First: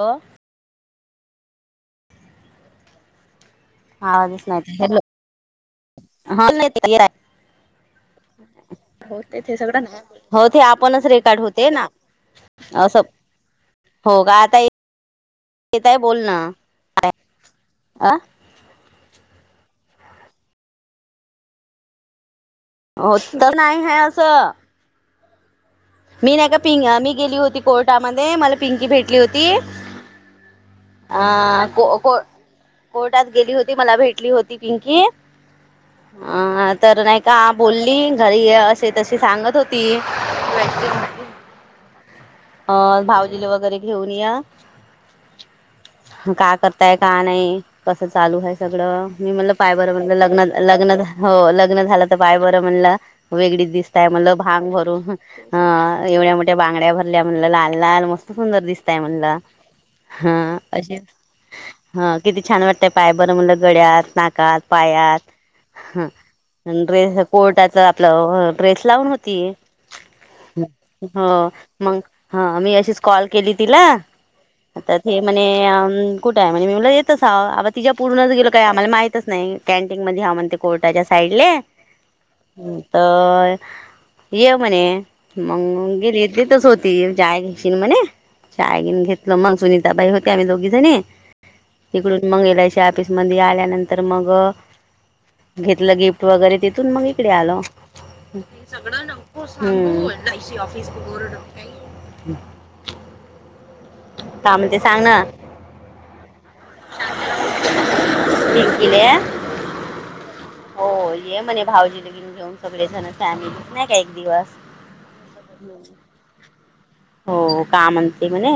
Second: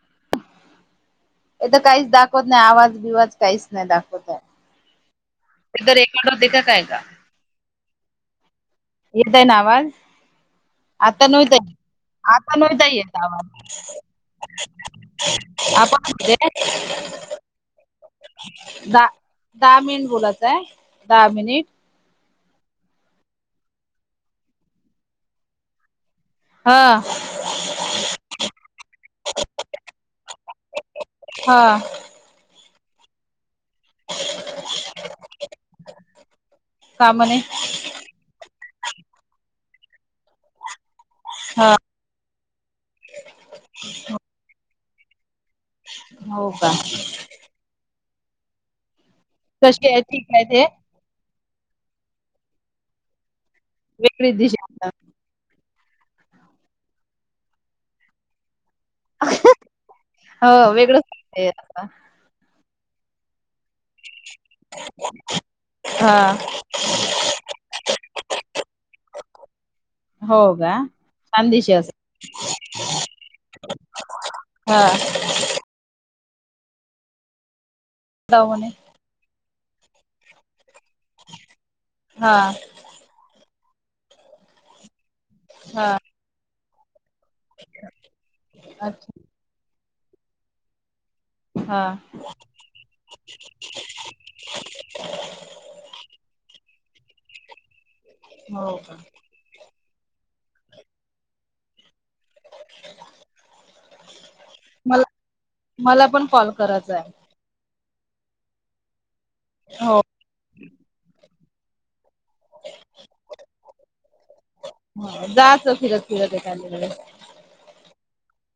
हो, हे तर काहीच दाखवत नाही आवाज बिवाज काहीच नाही दाखवत आहे. आवाजच तिथं रेकॉर्ड होते हाऊ [inaudible] का ना काय का? होते येतय ना ते सगळं आवाज हो ते आपणच आता रेकार्ड नव्हता होते येत. ना. आता बी नाही असं येत आवाज. हो का आता येतय आपण [inaudible] बोल होते ना अ दहा दहा मिनिट बोलायचं आहे दहा मिनिट. हो, तर नाही हाय असं. ''मी नाही का हा पिं मी गेली होती कोर्टामध्ये मला पिंकी भेटली होती. हा, को को, कोर्टात गेली होती मला भेटली होती पिंकी आ तर नाही का आप ''--'' बोलली घरी ये असे तशे सांगत होती. [inaudible] हा, ''अं'' भाऊजीले वगैरे घेऊन या. का करताय का नाही कसं चालू आहे सगळं. ''मी म्हणलं पाय कशी बरं आहे म्हणलं ठीक आहे लग्न ते लग्न झा हो लग्न झालंत पाय बरं म्हणलं वेगळीच दिसती. ते हाय वेगळी म्हणलं भांग दिशा भरून अ एवढ्या मोठ्या बांगड्या भरल्या म्हणलं लाल लाल मस्त. सुंदर दिसताय म्हणलं हा हो अशीच वेगळंच वाटतंय आता ह, किती छान वाटतंय पाय बरं म्हणलं गड्यात नाकात पायात. हा ''हं'' ड्रेस कोर्टाच आपलं ड्रेस लावून होती. हो का हा, छान दिशा मग असेल ह मी अशीच कॉल केली तिला आता हा ती. म्हणे कुठं आहे मी म्हणलं हितच हाउ अग तिच्या पुढूनच गेलो काय म्हणे आम्हांला माहितच नाही. कॅन्टीन मध्ये हा, म्हणते कोर्टाच्या साईडले. हा तर ये म्हणे हा मग गेली तिथंच होती. ती चाय घेशीन म्हणे चाय घेन अच्छा घेतलं मग सुनीताबाई होत्या आम्ही दोघी जणी. हा तिकडून मग एल आय सी ऑफिस मध्ये आल्यानंतर मग. [inaudible] घेतलं गिफ्ट वगैरे तिथून मग इकडे आलो हो का सगळ्यांना. हो सा बोल तशी ऑफिसनी बोर्ड. काय म्हणते सांग मला ना मला पण कॉल करायच आहे. त [inaudible] केले हो, हो, ये म्हणे भाऊजीला घेऊन. घेऊन सगळे जण फॅम नाही का एक दिवस. हो जायचं फिरत फिरत एखाद्या वेळेस हो का, म्हणते म्हणे.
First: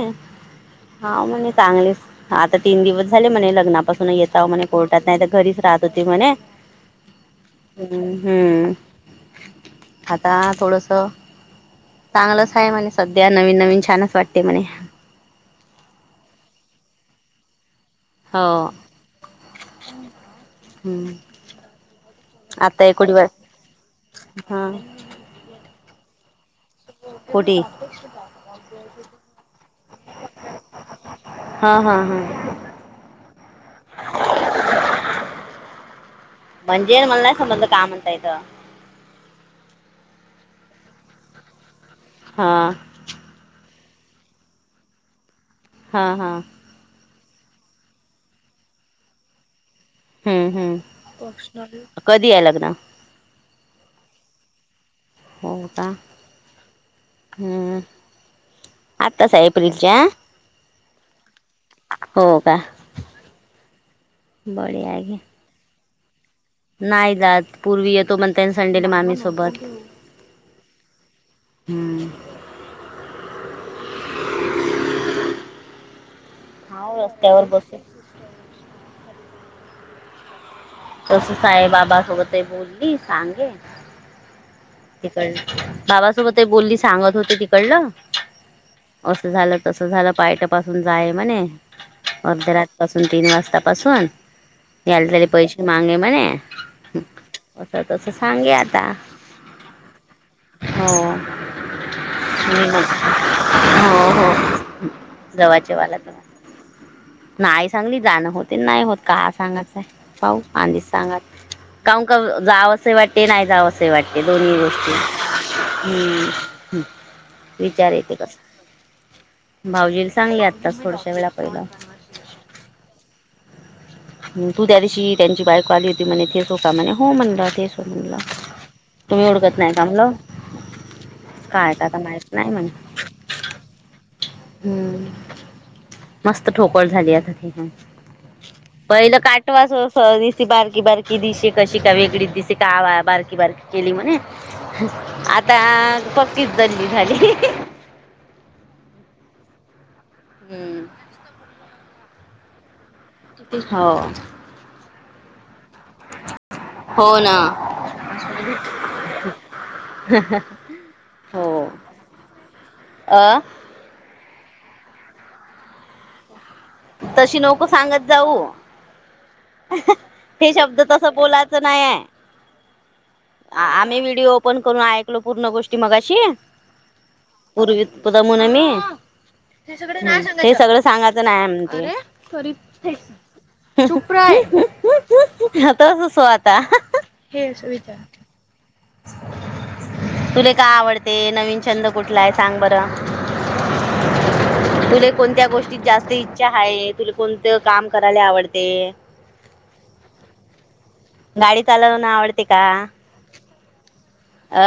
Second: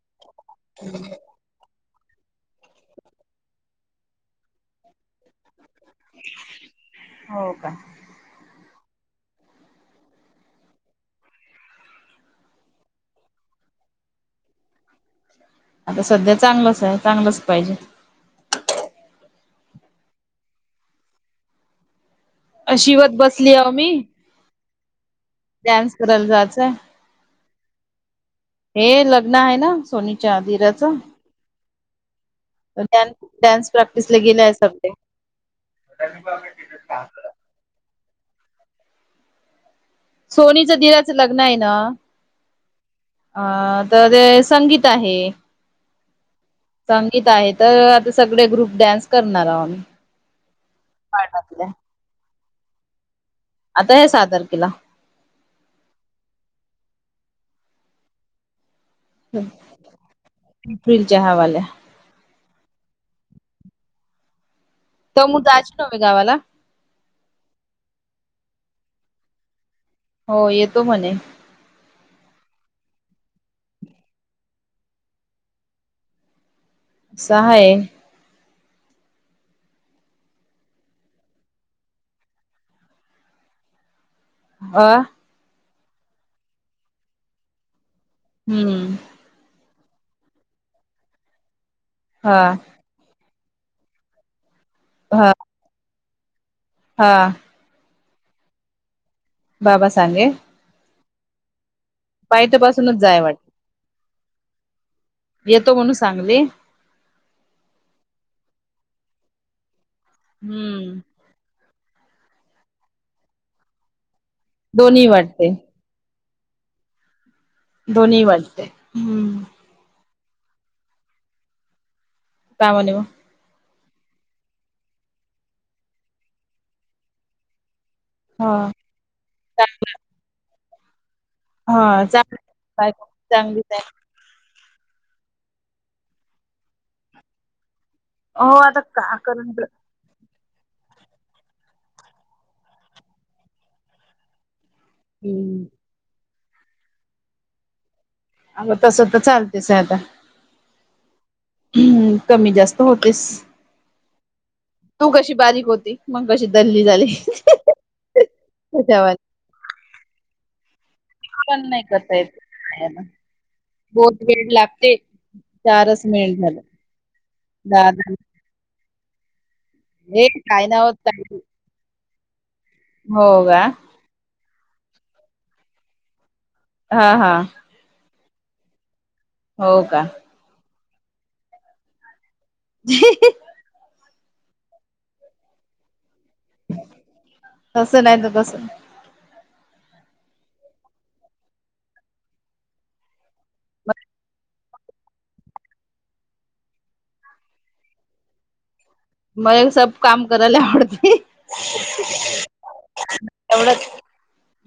हा, म्हणे चांगलेच आता तीन दिवस झाले म्हणे लग्नापासून येता म्हणे कोर्टात नाही तर घरीच राहत. होती म्हणे हो का हम्म, आता थोडस. चांगलच आहे म्हणे सध्या नवीन नवीन छानच वाटते म्हणे. आता सध्या चांगलंच आहे चांगलंच पाहिजे. हो हम, आता एक कोडी शिवत ब बसली अहो मी हा. डान्स करायला जायचंय. कुठे? हे लग्न आहे ना सोनीच्या धीऱ्याचं, हा हा हा डान्स डान्स प्रॅक्टिसला गेलेय सगळे म्हणजे मला नाही समजलं का म्हणतात. सोनीचं दिराचं लग्न आहे ना, हा अ तर ते संगीत आहे. हा हा संगीत आहे तर आता सगळे ग्रुप डान्स करणार आहो आम्ही. हम्म पार्टातल्या. ह्, कधी आहे लग्न? आता हे सहा तारखेला. हा ह आता हाय एप्रिलच्या. एप्रिलच्या ह्यावाल्या हो का भारी हाय. [unintelligible] नव्हे गावाला, नाही जात पूर्वी येतो म्हणते ना संडेला मामी सोबत, हो येतो म्हणे. हम्म हा असा रस्त्यावर हाय बस तस साईबाबासोबत बोलली सांगे अ बाबा सोबत बोलली सांगत होती तिकडलं, हम्म अस झालं तस झालं पाय तपासून जाय म्हणे हा अर्धरा पासून तीन वाजता पासून यालेले हा पैसे मागे म्हणे, हा असं तस सांगे आता. बाबा सांगे? हो मी मग पाहिथपासूनच जाय वाट हो हो जवा म्हणून जेवायला [unintelligible] सांगली नाही सांगली जाणं होते नाही होत का सांगायचंय पाऊ आधीच हम्म सांगात का का जावसे वाटे नाही जावसे वा हे दोन्ही गोष्टी दोन्ही वाटते हम्म विचार येते दोन्ही कस वाटते हम्म भाऊजीला सांगली आताच थोडश्या वेळा पहिला. का म्हले म? तू त्या दिवशी त्यांची बायको आली होती म्हणे तेच हो का म्हणे हो म्हणलं तेच हो म्हणलं. हा तुम्ही ओळखत नाही का म्हणल, हा चांगली बायको चांगलीच आहे. हम्म मस्त ठोकळ झाली आता ती पण, हो आता का पहिलं करत काटवास स दिस बारकी बारकी दिसे कशी का वेगळीच दिसे कावा बारकी बारकी केली म्हणे, आता हम्म पक्कीच दल्ली झाली अग तसं तर चालतेच आहे आता, हम्म, हम् कमी जास्त होतेस, हो, तू कशी बारीक हो- मग कशी दल्ली झाली हो ना. त्यावर, हो आपण नाही करता येत हेना. अ बोत बरिंग लागते पारस मेल मल तशी नको सांगत जाऊ हे काय शब्द नाव तस ताई बोलायचं नाहीय हो का? आम्ही व्हिडिओ ण करून ऐकलो पूर्ण गोष्टी मगाशी हा हा, पूर्वी पुदमुूननी हम हे हो का? सगळं सांगायचं नाही, अरेप त स्वाद [unintelligible] [unintelligible] बस [unintelligible] तुला काय आवडते नवीन छंद कुठला आहे? सांग बर ब तुला कोणत्या गोष्टीत जास्त इच्छा आहे. तुला कोणतं काम करायला आवडते? मये सब काम करायला आवडते, गाडीत आल्यावरन आवडते का? अ,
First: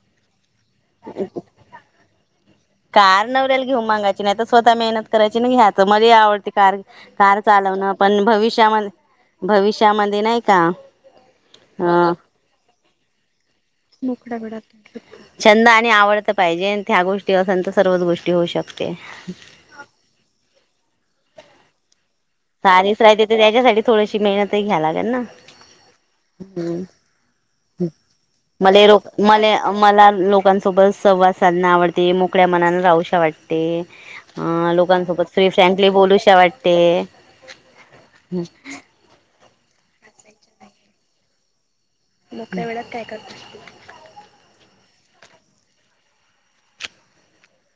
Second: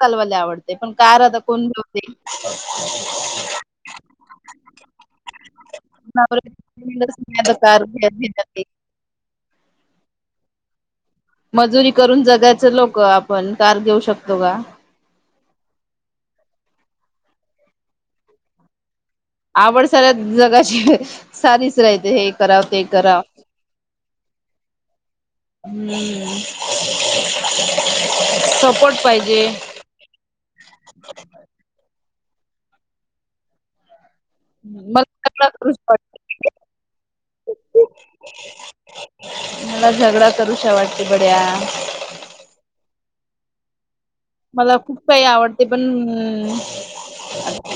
कलवायला आवडतेय पण कार आता कोण बेते, कार नवऱ्याल घेऊ मागायची नाही तर स्वतः मेहनत करायची ना घ्या तर मध्ये आवडते कार, नवऱ्याच कार नाही तर चालवणं पण घेतात ते. भविष्यामध्ये भविष्यामध्ये नाही का, मजुरी करून जगायच लोक आपण कार घे मोखडा घडात [unintelligible] छंद आणि आवडत पाहिजे त्या गोष्टी असेल तर सर्वच गोष्टी होऊ शकते, आवडसाऱ्या जगाची सारीच राहते हे, कराव ते सारस कराव. राहिते तर त्याच्यासाठी थोडीशी मेहनतही घ्याला लागेल ना हम्म हम्, हम मला र सपोर्ट पाहिजे. मले मला लोकांसोबत संवाद साधणं आवडते. मोकळ्या मनाने राहू शकते. ह मला लोकांसोबत झगडा करूशा फ्रँकली बोलू वाटते. शकते. मला झगडा करुषा वाटते बड्या, मोकळ्या वेळात काय करतेस तू? मला खूप काही आवडते पण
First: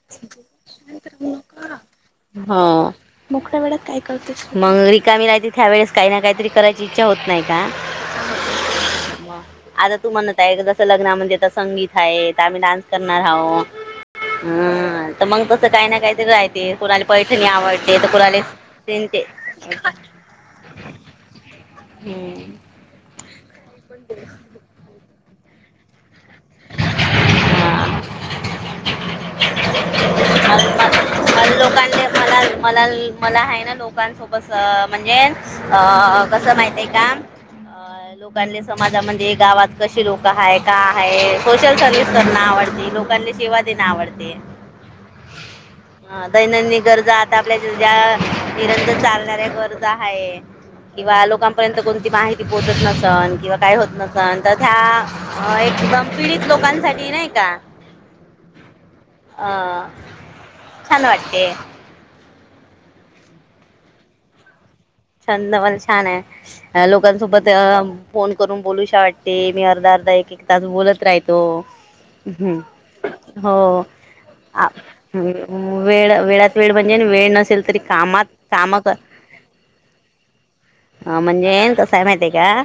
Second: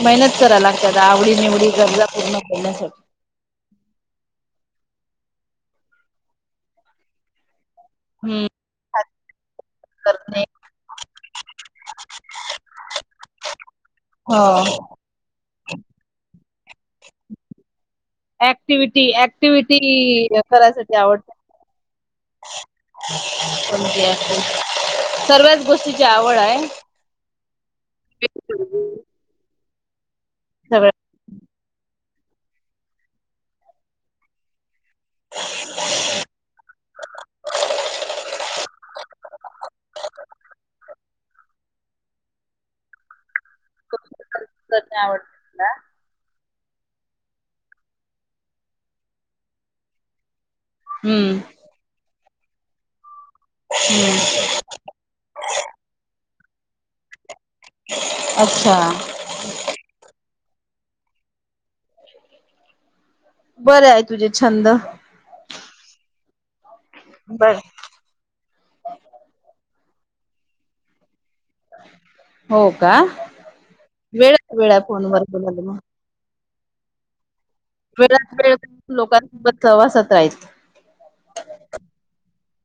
मेहनत करा लागतात, आवडी-निवडी गरजा पूर्ण करण्यासाठी. मोक्या वेळात काय करतेस मंग? रिकामी राहते त्या वेळेस काही ना काहीतरी करायची इच्छा होत नाही का? हम्म, [unintelligible] मग आता तूमाना करणे काय जसं लग्ना म्हणजे आता संगीत आहे आम्ही डान्स करणार आहो. हो. हम तर मग तसं काही ना काही तरी राहते कूणाला पैठणी आवड. ते तर कुणाले ऍक्टिव्हिटी प्रिंट हे ऍक्टिव्हिटी करायसाठी हम्म, सर्व्याच गोष्टीची आवड आहे. हा की [unintelligible] हा सगळं काही लोकांनी मला, मला, मला आहे ना लोकांसोबत म्हणजे अ कसं माहिती आहे का? अं, लोकांनी, समाजामध्ये, गावात कशी लोकं आहेत, का आहे. सोशल सर्व्हिस करणं आवडतं, लोकांना सेवा देणं आवडतं करणे आवडते का? हा, दैनंदिन गरजा, आता आपल्या ज्या निरंतर चालणाऱ्या गरजा आहेत. किंवा हम्म लोकांपर्यंत कोणती माहिती पोहोचत नसन किंवा काय होत हम्म नसल तर ह्या एकदम पीडित लोकांसाठी नाही का? असं हं छान वाटते. बरं आहे. तुझे छंद छंद पण छान आहे. लोकांसोबत बर अ फोन करून बोलू असं वाटतं, मी अर्धा-अर्धा, एक-एक तास बोलत राहितो हं, हो का हो. वेळ अ, वेळ आहे फोनवर बोलायला मग. वेळ वेळच... वेळ म्हणजे वेळ नसेल. तरी कामात वेळात वेळ काम लोकांसोबत सहवासत राहीन.. हं, म्हणजे कसंय माहितीये का,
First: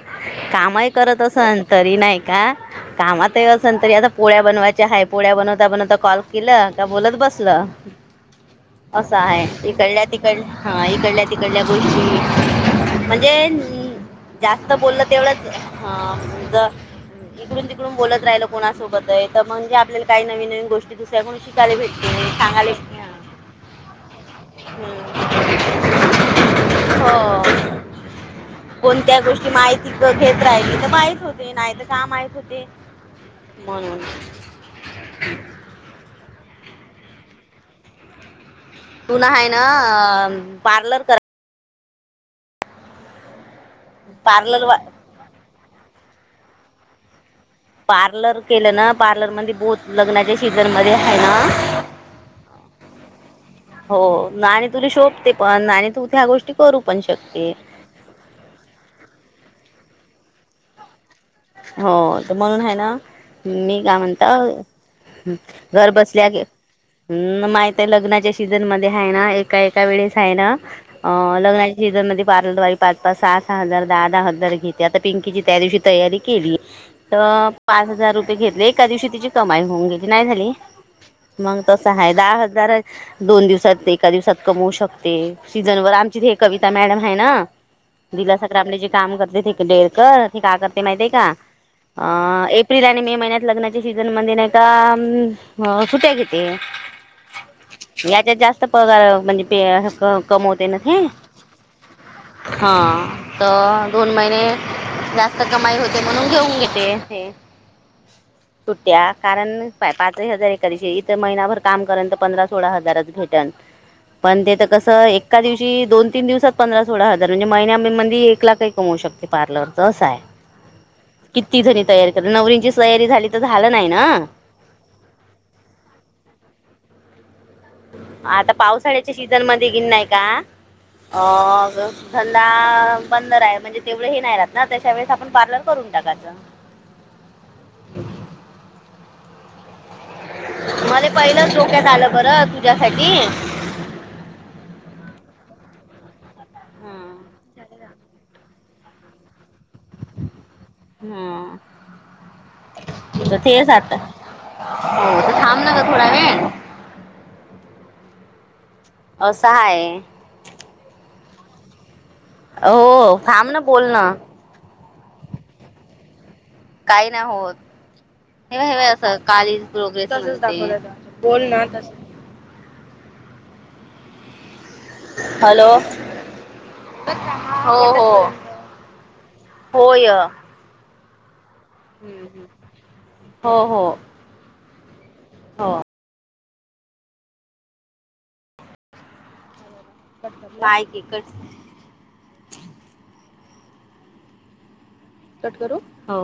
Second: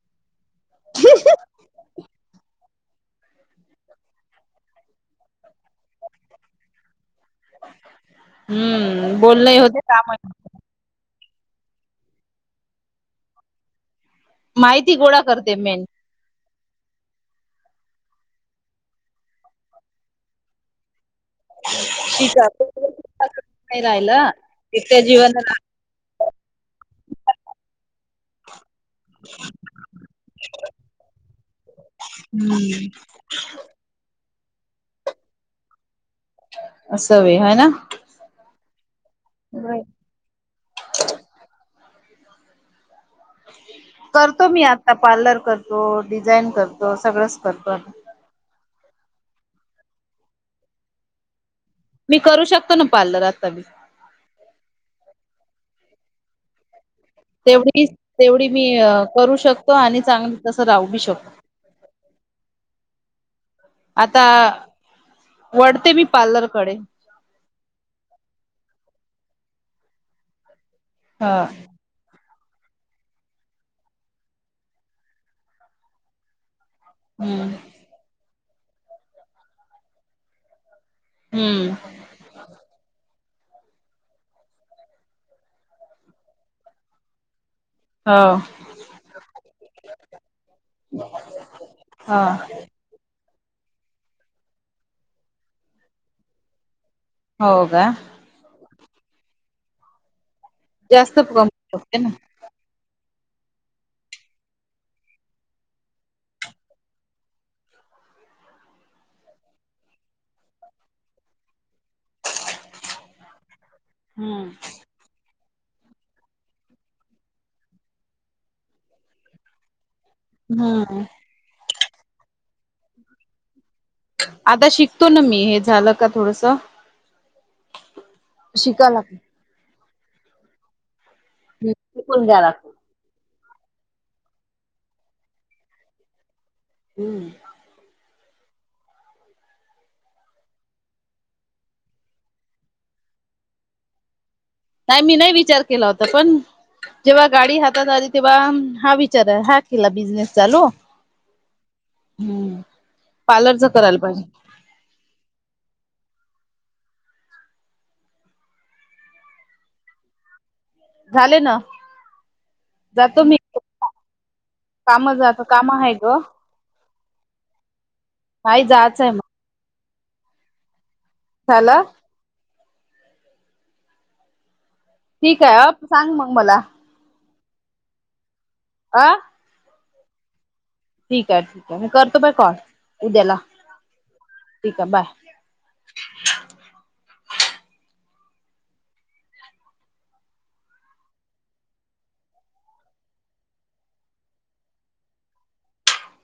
कामही करत असेन तरी नाही कामात असेन तरी आता पोळ्या बनवायच्या आहेत, पोळ्या बनवता बनवता कॉल केलं का, बोलत बसलं असं हम्म आहे, बोलणंही होते इकडल्या कामही तिकडल्या हा, इकडल्या तिकडल्या गोष्टची म्हणजे होते. जास्त माहिती बोललं गोळा तेवढंच करते मेन. हज इकडून तिकडून बोलत राहील, कोणासोबत आहे म्हणजे आपल्याला काही नवीन नवीन दुसऱ्याकुन शिकु शिजा राहिला एकट्या हम्म. जीवाला हो कोणत्या गोष्टीची माहिती घेत राहिली तर माहीत होतं, नाहीतर काय माहीत होतं? हम्म म्हणून असं होय हाय ना तूला आहे ना पार्लर कर करतो, मी पार्लर वा आता पार्लर करतो, डिझाईन करतो, सगळंच करतो आता. पार्लर केलं ना, पार्लरमध्ये आता लग्नाचा सीझन आहे ना मी करू शकतो ना पार्लर आता बी हो, आणि तुला शोभते पण, आणि तू ह्या गोष्टी करू पण शकते तेवढीच तेवढी मी करू शकतो आणि चांगली तसं राहूी शक हो तर, म्हणून आहे ना मी का आता म्हणतो? घर वळते मी बसल्या गे पार्लरकडे हं, माहितीय, लग्नाच्या सीझनमध्ये आहे ना, एका एका वेळेस आहे ना अ ह लग्ना सीझनमध्ये पार्लर वाली पाच-पाच, सहा-सहा हजार, दहा-दहा हजार घेते, आता पिंकीची त्या दिवशी तयारी केली तर हम्म पाच हजार रुपये घेतले, एका दिवसात तिची कमाई होऊन गेली, नाही झाली? मग हम्म तसं आहे, दहा हजार दोन दिवसात, एका दिवसात कमवू शकते, सीझनवर... आमची ही कविता मॅडम आहे ना हो दिवसभर आपलं जे काम करते ते... डेळकर ते का करते माहितीये का? अ... हा. एक एप्रिल आणि मे महिन्यात लग्नाच्या सीझनमध्ये नाही का सुट्ट्या घेते. हो का? त्याच्यात जास्त पगा म्हणजे ते कमावते ना ते? जास्त कमवू शकते ना हा त दोन महिने [inaudible] जास्त कमाई हो [inaudible] ते म्हणून घेऊन घेेते ते. सुट्ट्या कारण, पा पाचही हजार एखादशी इथं महिनाभर काम करन तर पंधरा सोळा हजारच भेटन. पण ते त कस त एक्का दिवशी, दोन तीन दिवसात पंधरा सोळा हजार म्हणजे महिन्याममंदी एक लाखही कमवू शकते पार्लरचं असाय. हंम. कित्ती जरी तयारी करा, नवरींची सयारी झाली तर झालं नाही ना? आता शिकतो ना मी हे झालं का थोडसं. आता शिकाय पावसाळ्याच्या लागत सीझन मध्ये गिन नाही का? अं ग शिकून घ्या लागत घल्लाम बंदराय म्हणजे तेवढे हे नाही ऱ्हात ना, त्याच्या वेळेस आपण पार्लर करून टाकायचं. हंम. [inaudible] मला पहिलंच डोक्यात आलं बरं तुझ्यासाठी. नाही मी नाही विचार केला होता पण जेव्हा गाडी हातात आली तेव्हा, हा विचार हा केला बिझनेस चालू. हं, हम्म त पार्लरच तेच आत्ता [inaudible] करायला पाहिजे हो, [inaudible] तर थांब न ग थोडा वेळ. असा आय. झाले ना. ओओ, थांब ना बोलणं. कामं जाता कामं हाय ग. काही नाही होत. नाही हेन्ह जायचं आहे असं मग कालीज प्रोग्रेस [inaudible] तसंच दाखवलवतं. बोल ना झालं तसा ठीकाय अ, सांग मग मला. [inaudible] मग काय हा [inaudible] हो हो. आं? होय. ठीकय, ठीकय मी करतो बय कॉल, उद्याला हो हो ठीकय. बाय. [inaudible] हो. [inaudible] काय की कट कट करू? हो.